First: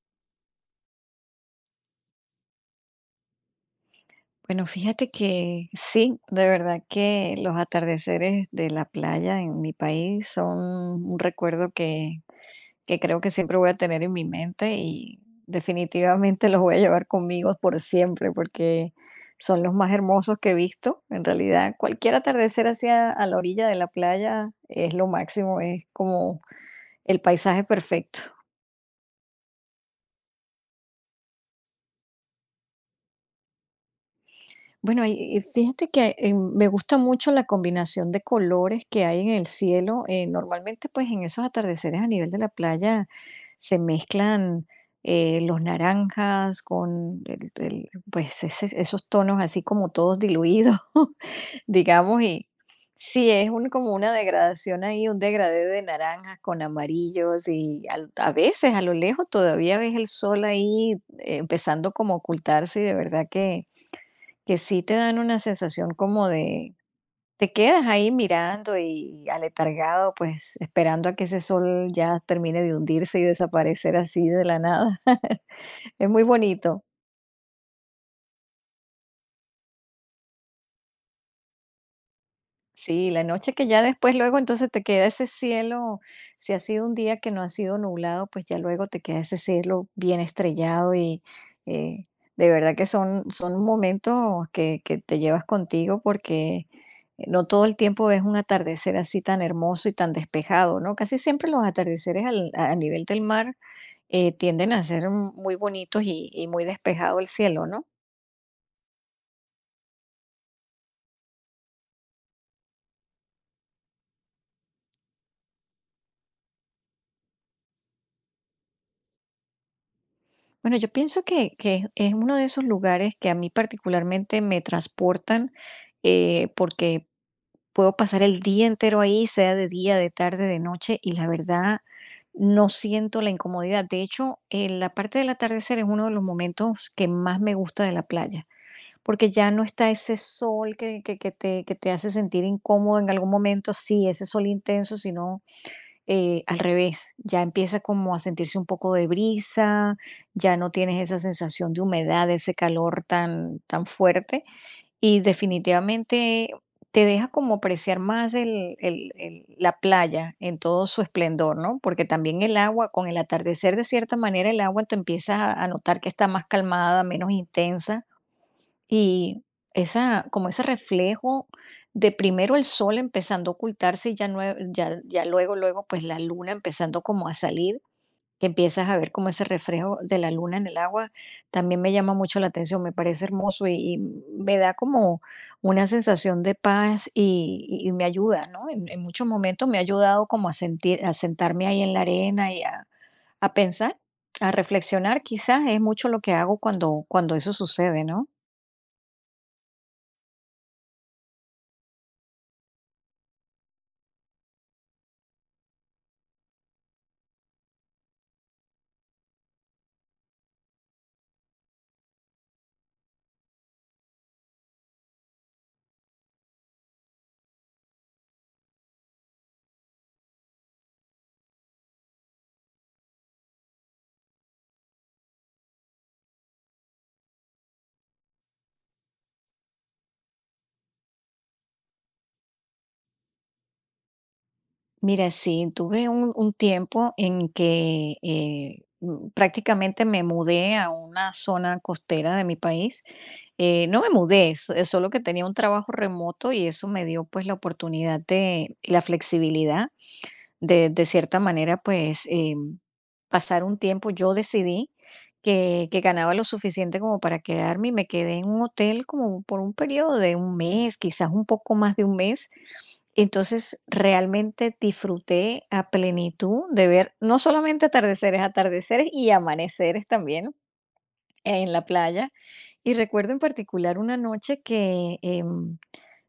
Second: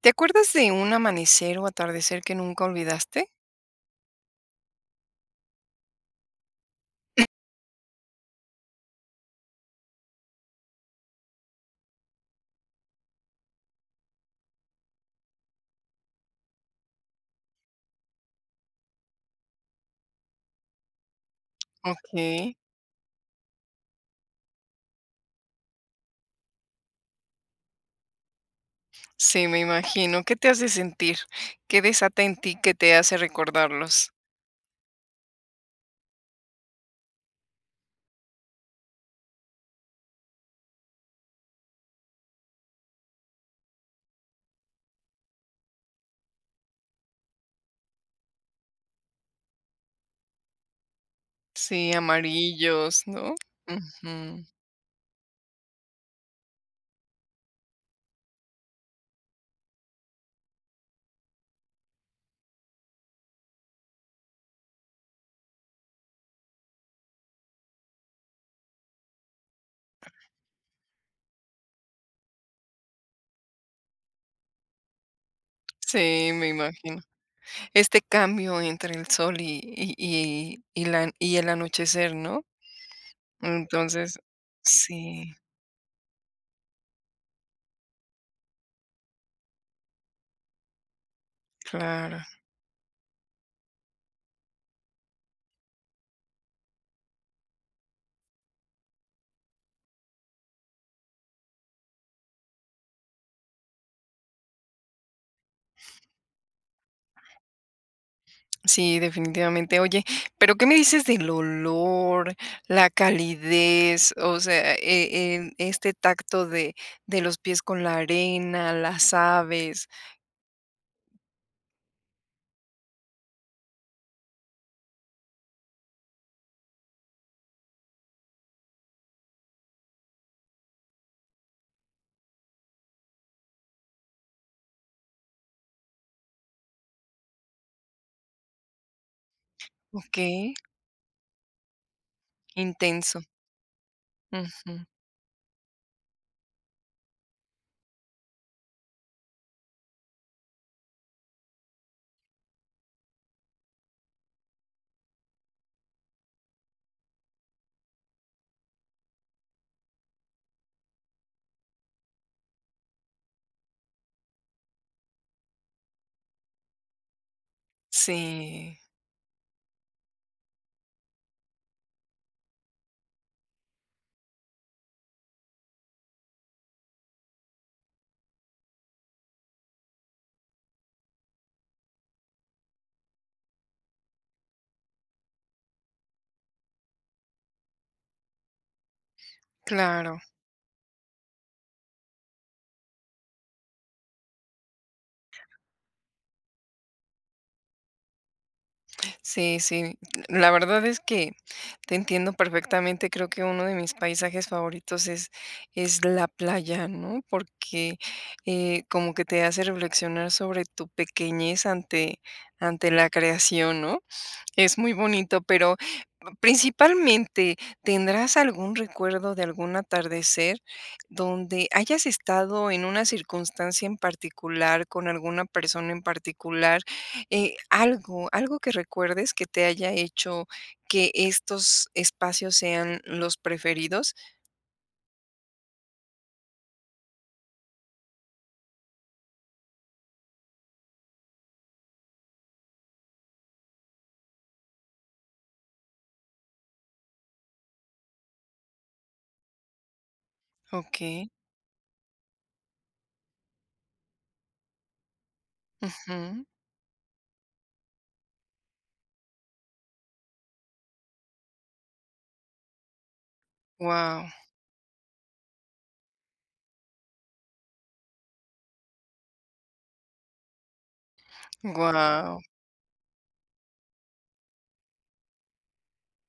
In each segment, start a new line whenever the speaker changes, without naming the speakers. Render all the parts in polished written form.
¿Te acuerdas de un amanecer o atardecer que nunca olvidaste?
Bueno, fíjate que sí, de verdad que los atardeceres de la playa en mi país son un recuerdo que creo que siempre voy a tener en mi mente y definitivamente los voy a llevar conmigo por siempre porque son los más hermosos que he visto. En realidad, cualquier
Okey.
atardecer hacia a la orilla de la playa es lo máximo, es como el paisaje perfecto.
Sí, me imagino. ¿Qué te hace sentir? ¿Qué desata en ti que te hace recordarlos?
Bueno, y fíjate que, me gusta mucho la combinación de colores que hay en el cielo, normalmente, pues, en esos atardeceres a nivel de la playa se mezclan, los naranjas con el pues, ese esos tonos así como todos diluidos,
Sí,
digamos, y
amarillos,
sí,
¿no?
es un como una
Ujú.
degradación ahí, un degradé de naranjas con amarillos y al a veces a lo lejos todavía ves el sol ahí empezando como a ocultarse y de verdad que sí te dan una sensación como de te quedas ahí mirando y aletargado, pues, esperando a que ese sol ya termine de hundirse y desaparecer así de la nada. Es muy
Sí, me
bonito.
imagino. Este cambio entre el sol y la y el anochecer, ¿no?
Sí, la noche que ya
Entonces
después luego entonces te queda ese
sí,
cielo, si ha sido un día que no ha sido nublado, pues ya luego te queda ese cielo bien estrellado y eh,
claro.
de verdad que son momentos que te llevas contigo porque no todo el tiempo ves un atardecer así tan hermoso y tan despejado, ¿no? Casi siempre los atardeceres a nivel del mar tienden a ser muy bonitos y muy despejado el cielo, ¿no?
Sí, definitivamente. Oye, pero ¿qué me dices del olor, la calidez? O sea, en este tacto de los pies con la arena, las aves.
Bueno, yo pienso que es uno de esos lugares que a mí particularmente me transportan porque puedo pasar el día entero ahí, sea de día, de tarde, de noche, y la verdad no siento la incomodidad. De hecho, la parte del atardecer es uno de los momentos que más me gusta de la playa, porque ya no está ese
Okey,
sol que te hace sentir incómodo en
intenso.
algún momento, sí, ese sol
Ujú.
intenso, sino al revés, ya empieza como a sentirse un poco de brisa, ya no tienes esa sensación de humedad, ese calor tan, tan fuerte y definitivamente te deja como apreciar más la playa en todo su esplendor, ¿no? Porque también el agua, con el atardecer de cierta manera, el agua te empieza a notar que está más calmada, menos intensa
Sí,
y esa, como ese reflejo de primero el sol empezando a ocultarse y ya luego, pues la luna empezando como a salir, que empiezas a ver como ese reflejo de la luna en el agua, también me llama mucho la atención, me parece hermoso y me da como una sensación de paz y me ayuda, ¿no? En muchos momentos me ha
claro.
ayudado como a sentir, a sentarme ahí en la arena y a pensar, a reflexionar, quizás es mucho lo que hago cuando eso sucede, ¿no?
Sí, sí. La verdad es que te entiendo perfectamente, creo que uno de mis paisajes favoritos es la playa, ¿no? Porque como que te hace reflexionar sobre tu pequeñez ante, ante la creación, ¿no? Es muy bonito, pero principalmente, ¿tendrás algún recuerdo de algún atardecer donde hayas estado en una circunstancia en particular, con alguna persona en particular? Algo, algo que recuerdes que te haya hecho que estos espacios sean los preferidos.
Mira, sí, tuve un tiempo en que prácticamente me mudé a una zona costera de mi país. No me mudé, solo que tenía un trabajo remoto y eso me dio pues la oportunidad de y la flexibilidad de
Okey.
cierta manera pues pasar un tiempo, yo decidí que ganaba
Wow.
lo suficiente como para quedarme, y me quedé en un hotel como por un período de un mes, quizás un poco más de un mes. Entonces,
Wow.
realmente disfruté a plenitud de ver no solamente atardeceres y amaneceres también en la playa. Y recuerdo en particular una noche que, em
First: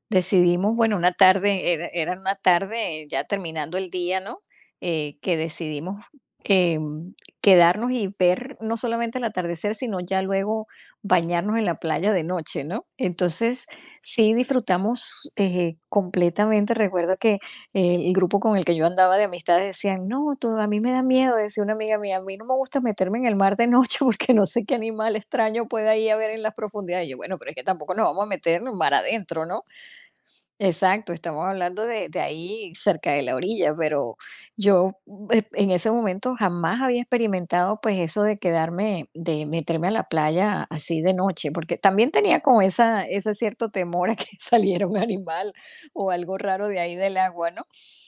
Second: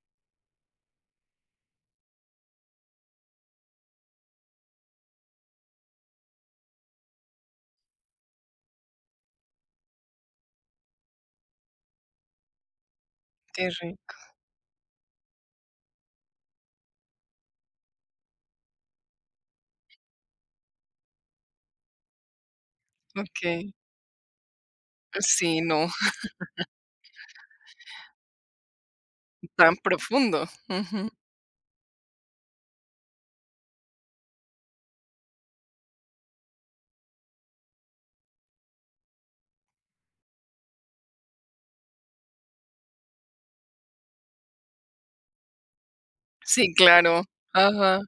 Decidimos, bueno, una tarde, era una tarde ya terminando el día, ¿no? Que decidimos, em, quedarnos y ver no solamente el atardecer, sino ya luego bañarnos en la playa de noche, ¿no? Entonces,
Qué rico.
sí disfrutamos, completamente. Recuerdo que el grupo con el que yo andaba de amistades decían: "No, tú a mí me da miedo", decía una amiga mía: "A mí no me gusta meterme en el mar de
Okey.
noche porque no sé qué animal
Sí,
extraño
no,
pueda ahí haber en las profundidades". Y yo: "Bueno, pero es que tampoco nos vamos a meter en el mar adentro, ¿no?".
tan profundo. Ujú.
Exacto, estamos hablando de ahí cerca de la orilla, pero yo en ese momento jamás había experimentado pues eso de quedarme, de meterme a la playa así de noche, porque también tenía como esa, ese cierto temor a que saliera un animal o algo raro
Sí,
de ahí del
claro.
agua, ¿no?
Ajá.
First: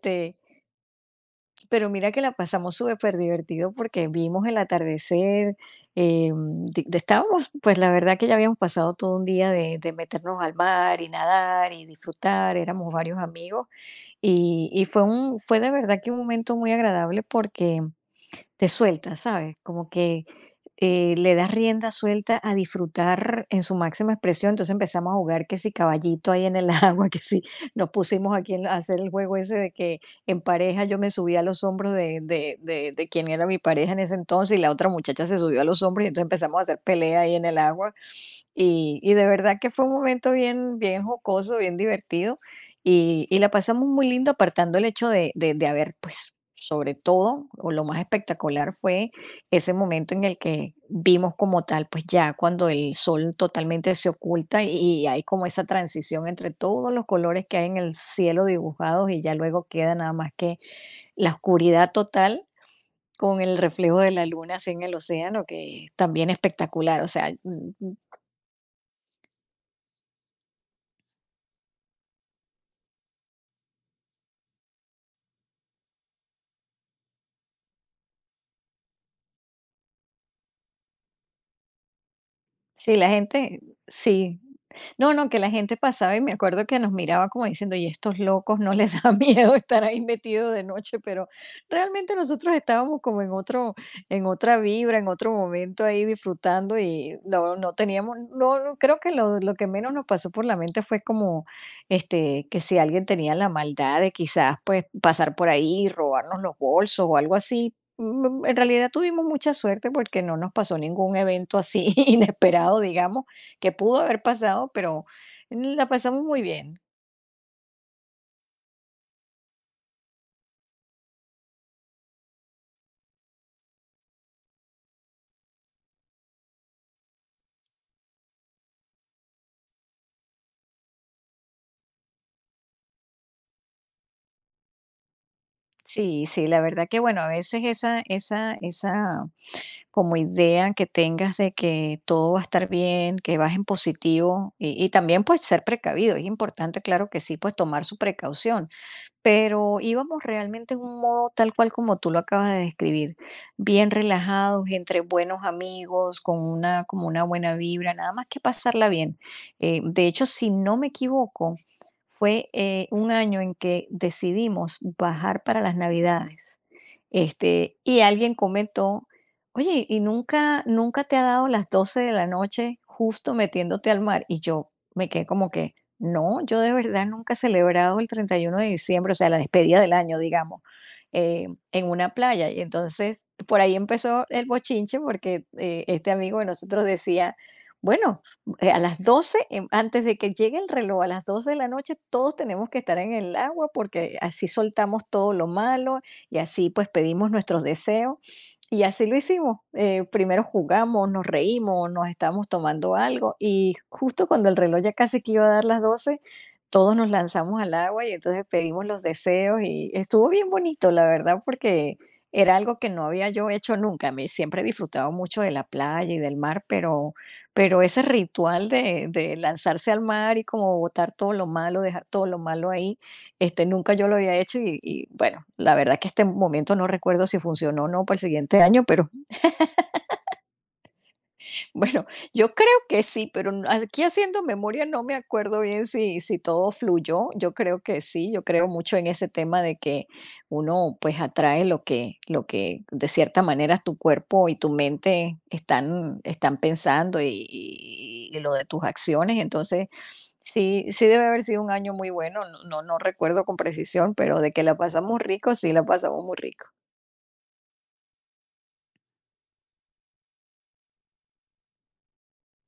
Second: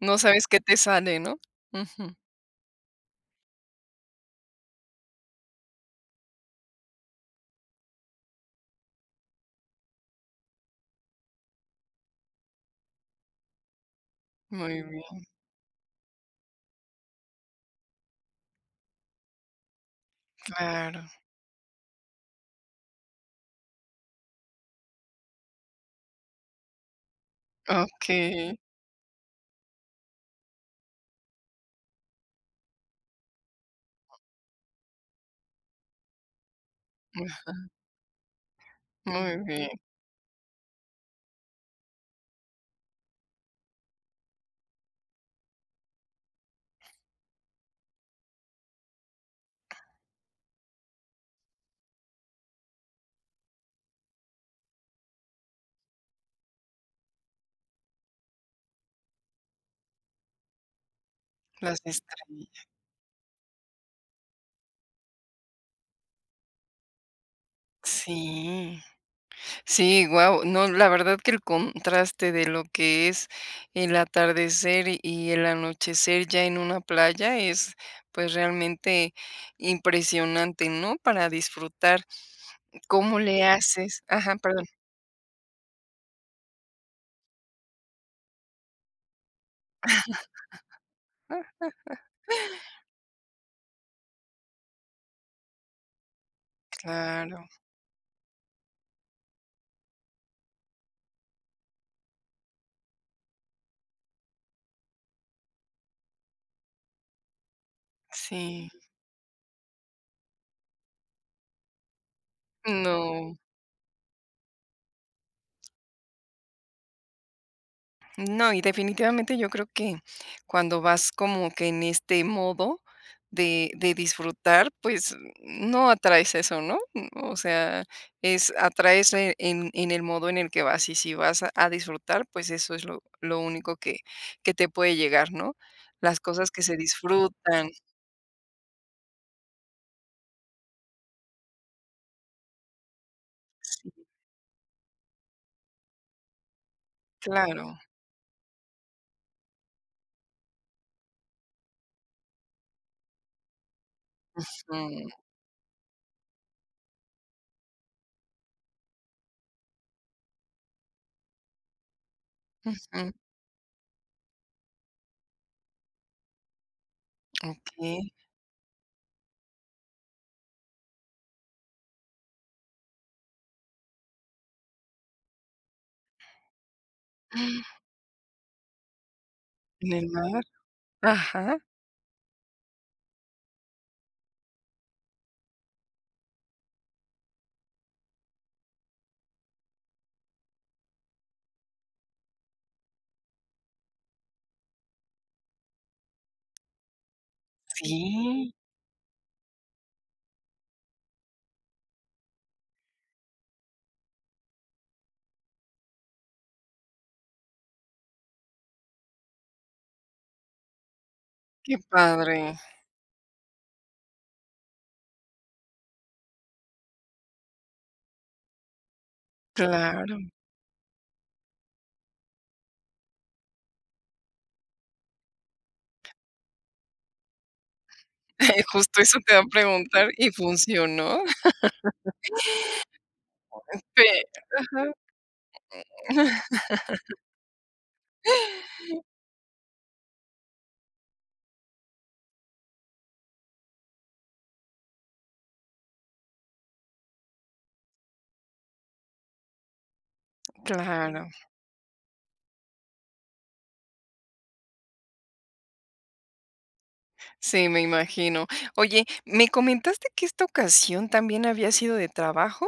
No sabes qué te sale, ¿no?
pero mira
Ujú.
que la pasamos súper divertido porque vimos el atardecer, estábamos, pues la verdad que ya habíamos pasado todo un día de meternos al mar y nadar y disfrutar, éramos varios amigos y,
Muy
y fue
bien,
de verdad que un momento muy agradable porque te sueltas, ¿sabes? Como que
claro.
le das rienda suelta a disfrutar en su máxima expresión. Entonces empezamos a jugar que si caballito ahí en el agua, que si nos pusimos aquí
Okey.
a hacer el juego ese de que en pareja yo me subía a los hombros de quien era mi pareja en ese entonces y la otra muchacha se subió a los hombros y entonces empezamos a hacer pelea ahí en el agua. Y de
Muy
verdad
bien,
que fue un momento bien bien jocoso, bien divertido, y la pasamos muy lindo, apartando el hecho de haber, pues, sobre todo, o lo más espectacular fue ese momento en el que vimos como tal, pues, ya cuando el sol totalmente se oculta y hay como esa transición entre todos los colores que hay en el cielo dibujados, y ya luego queda nada más que la
las
oscuridad total
estrellas.
con el reflejo de la luna así en el océano, que es también espectacular, o sea.
Sí. Sí, guau. No, la verdad que el contraste de lo que es el atardecer y el anochecer ya en una playa es, pues, realmente impresionante, ¿no? Para disfrutar.
Sí, la
¿Cómo le
gente
haces? Ajá,
sí,
perdón.
no, no, que la gente pasaba y me acuerdo que nos miraba como diciendo, y estos locos no les da miedo estar ahí metidos de noche, pero realmente nosotros estábamos como en otra vibra, en otro momento ahí disfrutando y
Claro,
no, no teníamos, no, no, creo que lo que menos nos pasó por la mente fue como, que si alguien tenía la maldad de quizás pues pasar por ahí y robarnos los bolsos o algo así. En
sí.
realidad tuvimos mucha suerte porque no nos pasó ningún evento así inesperado, digamos
No.
que pudo haber pasado, pero la pasamos muy bien.
No, y definitivamente yo creo que cuando vas como que en este modo de disfrutar, pues no atraes eso, ¿no? O sea, es atraes en el modo en el que vas y si vas a disfrutar, pues eso es lo único que te puede llegar, ¿no? Las
Sí, sí,
cosas
la
que se
verdad que bueno, a veces
disfrutan.
esa como idea que tengas de que todo va a estar bien, que vas en
Sí,
positivo y también pues ser precavido, es importante, claro que sí, pues
claro.
tomar su precaución. Pero íbamos realmente en un modo tal cual como tú lo acabas de describir, bien relajados, entre
Mm,
buenos amigos, como una buena vibra, nada más que pasarla bien. De hecho, si no me equivoco, fue un
ujú,
año en que decidimos bajar para las Navidades.
ok.
Y alguien comentó, oye, ¿y nunca, nunca te ha dado las 12 de la noche justo metiéndote al mar? Y yo me quedé como que... No, yo de verdad nunca he celebrado el 31 de diciembre, o sea, la despedida
En
del
el
año,
mar.
digamos,
Ajá.
en una playa. Y entonces, por ahí empezó el bochinche porque este amigo de nosotros decía, bueno, a las 12, antes de que llegue el reloj, a las 12 de la noche, todos tenemos que estar en el agua porque así soltamos todo lo malo y así pues pedimos nuestros deseos.
Sí,
Y así lo hicimos. Primero jugamos, nos reímos, nos estábamos tomando algo y justo cuando el reloj ya casi que iba a dar las 12 todos nos lanzamos al agua y entonces pedimos los deseos y estuvo bien bonito, la verdad,
qué
porque
padre.
era algo que no había yo hecho nunca. Me siempre he disfrutado mucho de la playa y del mar, pero, ese ritual de lanzarse al
Claro.
mar y como botar todo lo malo, dejar todo lo malo ahí, nunca yo lo había hecho y, bueno, la verdad que este momento no recuerdo si funcionó o no para el siguiente año,
Justo
pero
eso te va a preguntar, y funcionó.
bueno, yo creo que sí, pero aquí
Pe
haciendo
ajá.
memoria no me acuerdo bien si todo fluyó. Yo creo que sí, yo creo mucho en ese tema de que uno pues atrae lo que, de cierta manera tu cuerpo y tu mente están pensando y lo de tus acciones. Entonces, sí, sí debe
Claro,
haber sido un año muy bueno. No, no, no recuerdo con precisión, pero de que la pasamos rico, sí la pasamos muy rico.
sí, me imagino. Oye, ¿me comentaste que esta ocasión también había sido de trabajo?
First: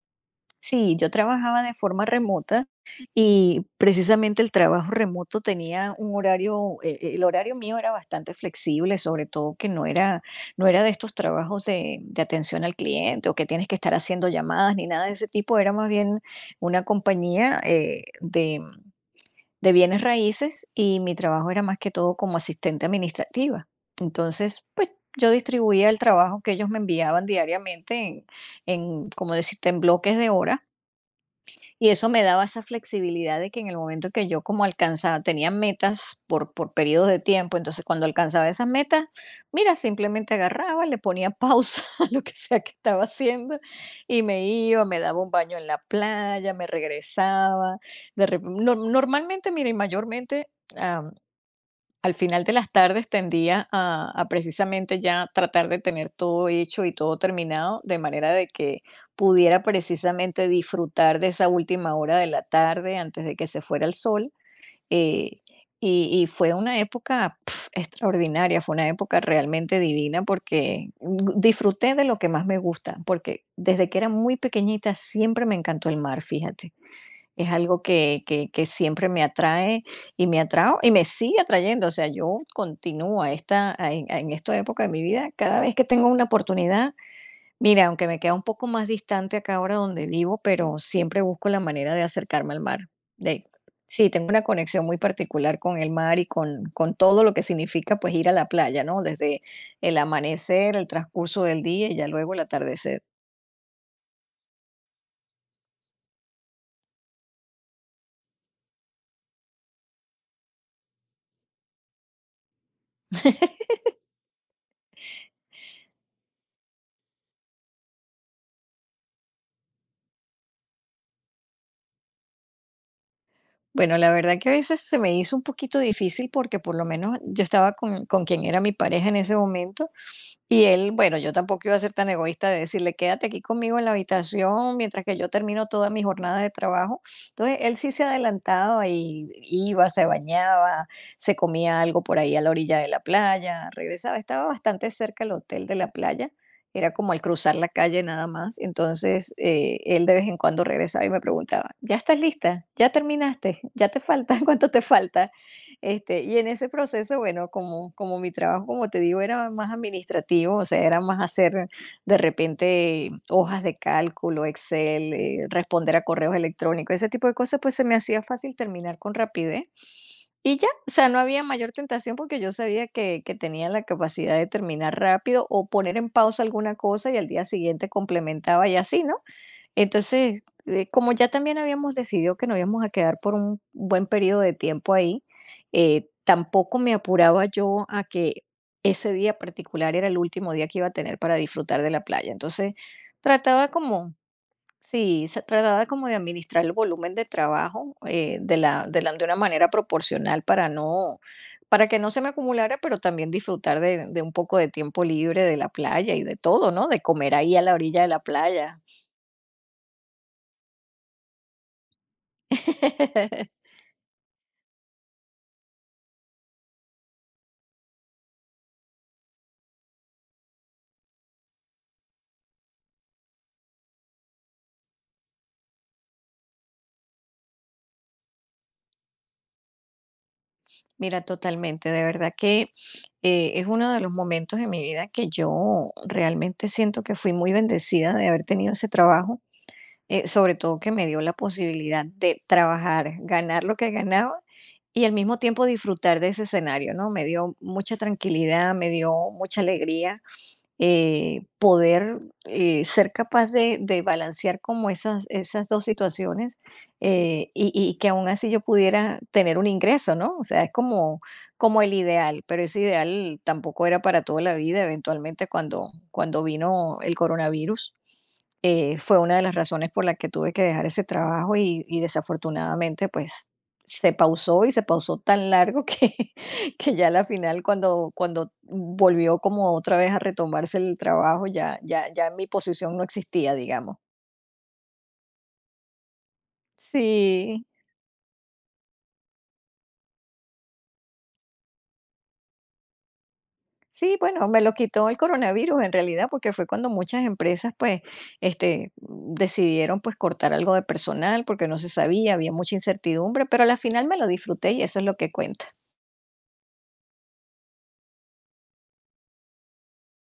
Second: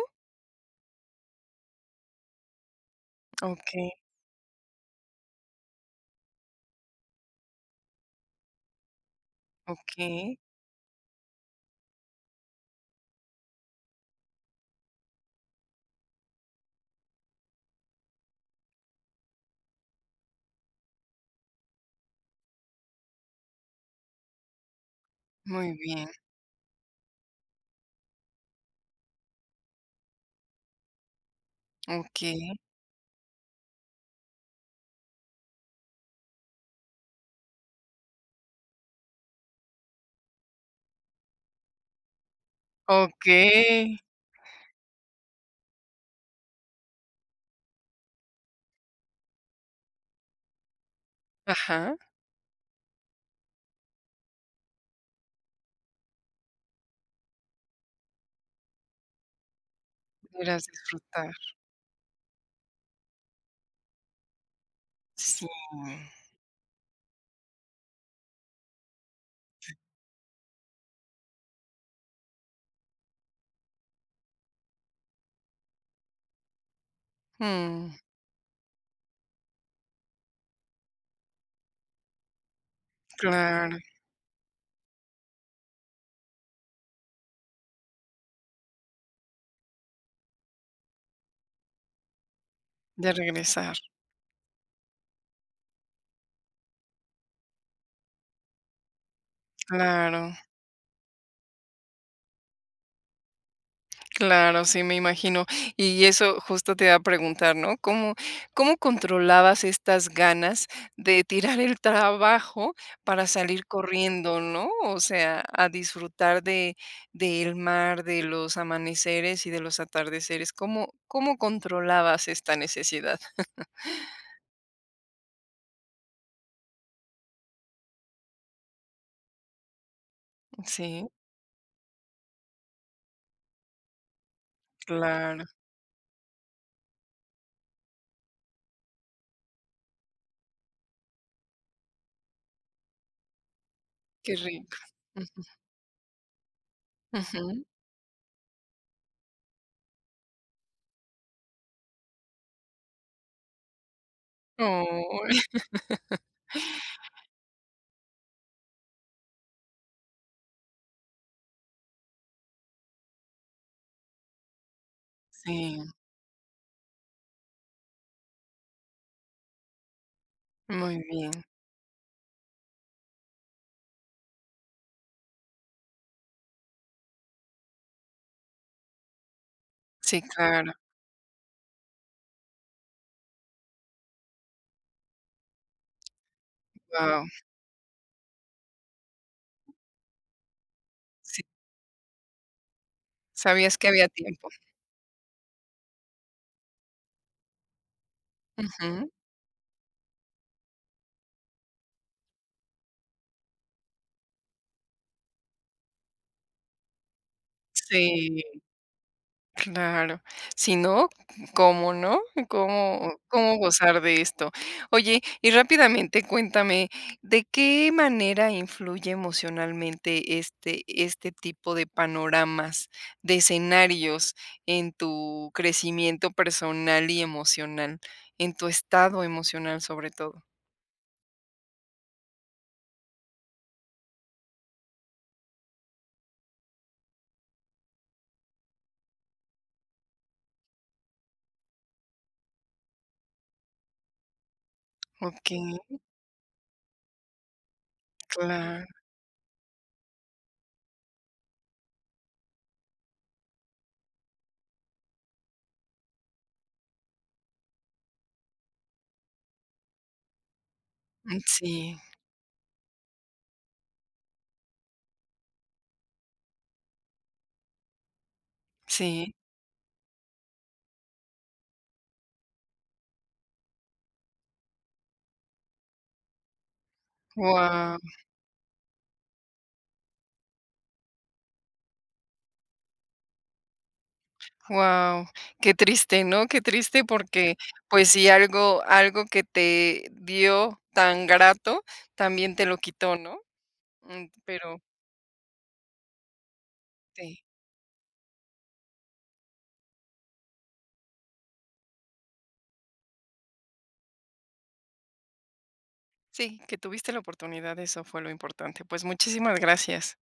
Sí, yo trabajaba de forma remota y
Okey,
precisamente el trabajo remoto tenía un horario, el horario mío era bastante flexible, sobre todo que no era,
okey,
no era de estos trabajos de atención al cliente o que tienes que estar haciendo llamadas ni nada de ese tipo. Era más bien una compañía de bienes raíces, y mi trabajo era más que todo como asistente administrativa. Entonces, pues yo
muy
distribuía el
bien,
trabajo que ellos me enviaban diariamente en como decirte, en bloques de horas, y eso me daba
okey,
esa flexibilidad de que en el momento que yo como alcanzaba, tenía metas por periodos de tiempo. Entonces, cuando alcanzaba esas metas, mira, simplemente agarraba, le ponía pausa a lo que sea que estaba haciendo
okey,
y me iba, me daba un baño en la playa, me regresaba. De rep- nor- Normalmente, mira, y mayormente
ajá,
al final de las tardes tendía a precisamente ya tratar de tener todo hecho y todo terminado, de manera de que pudiera precisamente
irás a
disfrutar de
disfrutar.
esa última hora de la tarde antes de que se fuera el sol, eh,
Sí,
y fue una época, pf, extraordinaria. Fue una época realmente divina porque gu disfruté de lo que más me gusta, porque desde que era muy pequeñita siempre me encantó el mar, fíjate. Es algo
mm,
que que siempre me atrae y me atrajo y me sigue atrayendo. O sea, yo continúo a
claro,
esta a en esta época de mi vida, cada vez que tengo una oportunidad, mira, aunque me queda un poco más distante acá ahora donde vivo, pero siempre busco la manera de acercarme al mar.
ya
De
regresar,
sí, tengo una conexión muy particular con el mar y con todo lo que significa, pues, ir a la playa, ¿no? Desde el
claro.
amanecer, el transcurso del día y ya luego el atardecer.
Claro, sí, me imagino. Y eso justo te iba a preguntar, ¿no? ¿Cómo, cómo controlabas estas ganas de tirar el trabajo para salir corriendo, ¿no? O sea, a disfrutar de, del mar, de los amaneceres y de los atardeceres. ¿Cómo, cómo controlabas esta necesidad?
Bueno, la verdad que a veces se me hizo un poquito difícil porque por lo menos yo estaba con quien era mi pareja en ese momento, y él,
Sí,
bueno, yo tampoco iba a ser tan egoísta de decirle, quédate aquí conmigo en la habitación mientras que yo
claro.
termino toda mi jornada de trabajo. Entonces, él sí se adelantaba y iba, se bañaba, se comía algo por ahí a la orilla de la playa, regresaba.
Qué
Estaba
rico.
bastante cerca el hotel de la playa, era como al cruzar
Ujú.
la calle nada más. Entonces, él de vez en cuando regresaba y me preguntaba, ¿ya estás lista? ¿Ya terminaste? ¿Ya te falta? ¿Cuánto te
Oh,
falta? Este, y en ese proceso, bueno, como, como mi trabajo, como te digo, era más administrativo. O sea, era más hacer de repente hojas de cálculo, Excel,
sí,
responder a correos electrónicos, ese tipo de cosas. Pues se me hacía fácil terminar con rapidez. Y ya, o
muy
sea, no
bien.
había mayor tentación porque yo sabía que tenía la capacidad de terminar rápido o poner en pausa alguna cosa y al día siguiente complementaba y así, ¿no?
Sí,
Entonces,
claro.
como ya también habíamos decidido que nos íbamos a quedar por un buen periodo de tiempo ahí, tampoco me
Wow.
apuraba yo a que ese día particular era el último día que iba a tener para
Sí,
disfrutar de la playa. Entonces, trataba
sabías que había
como,
tiempo.
sí, se trataba como de administrar el volumen de trabajo de la,
Ujú.
de una manera proporcional para no, para que no se me acumulara, pero también disfrutar de un poco de tiempo libre de la playa y de todo, ¿no? De comer ahí a la orilla de la
Sí,
playa.
claro. Si no, ¿cómo no? ¿Cómo cómo gozar de esto? Oye, y rápidamente cuéntame, ¿de qué manera influye emocionalmente este este tipo de panoramas, de escenarios en tu crecimiento personal y emocional, en tu estado emocional sobre todo?
Mira, totalmente, de verdad que es uno de los momentos en mi vida que yo realmente siento que fui muy bendecida de haber tenido ese trabajo, sobre todo que me dio la posibilidad de trabajar, ganar lo que ganaba y al mismo tiempo
Okey,
disfrutar de ese escenario, ¿no? Me dio mucha tranquilidad, me
claro.
dio mucha alegría, poder ser capaz de balancear como esas, esas dos situaciones, y que aún así yo pudiera tener un ingreso, ¿no? O sea, es como,
Mm,
como el
sí,
ideal, pero ese ideal tampoco era para toda la vida. Eventualmente, cuando, cuando vino el coronavirus. Fue
sí.
una de las razones por la que tuve que dejar ese trabajo, y desafortunadamente pues se pausó, y se pausó tan largo que que ya a la final
Guau.
cuando, cuando volvió como otra vez a retomarse el trabajo, ya, ya, ya mi posición no existía, digamos.
Wow, qué triste, ¿no? Qué triste porque,
Sí,
pues sí, algo algo que te dio tan grato, también te lo quitó, ¿no?
sí,
Mm,
bueno, me lo
pero
quitó el coronavirus en realidad, porque fue cuando muchas
sí,
empresas pues este, decidieron pues cortar algo de personal porque no se sabía, había mucha incertidumbre, pero a la final me lo disfruté y eso es lo que cuenta.
sí, que tuviste la oportunidad, eso fue lo importante. Pues muchísimas gracias.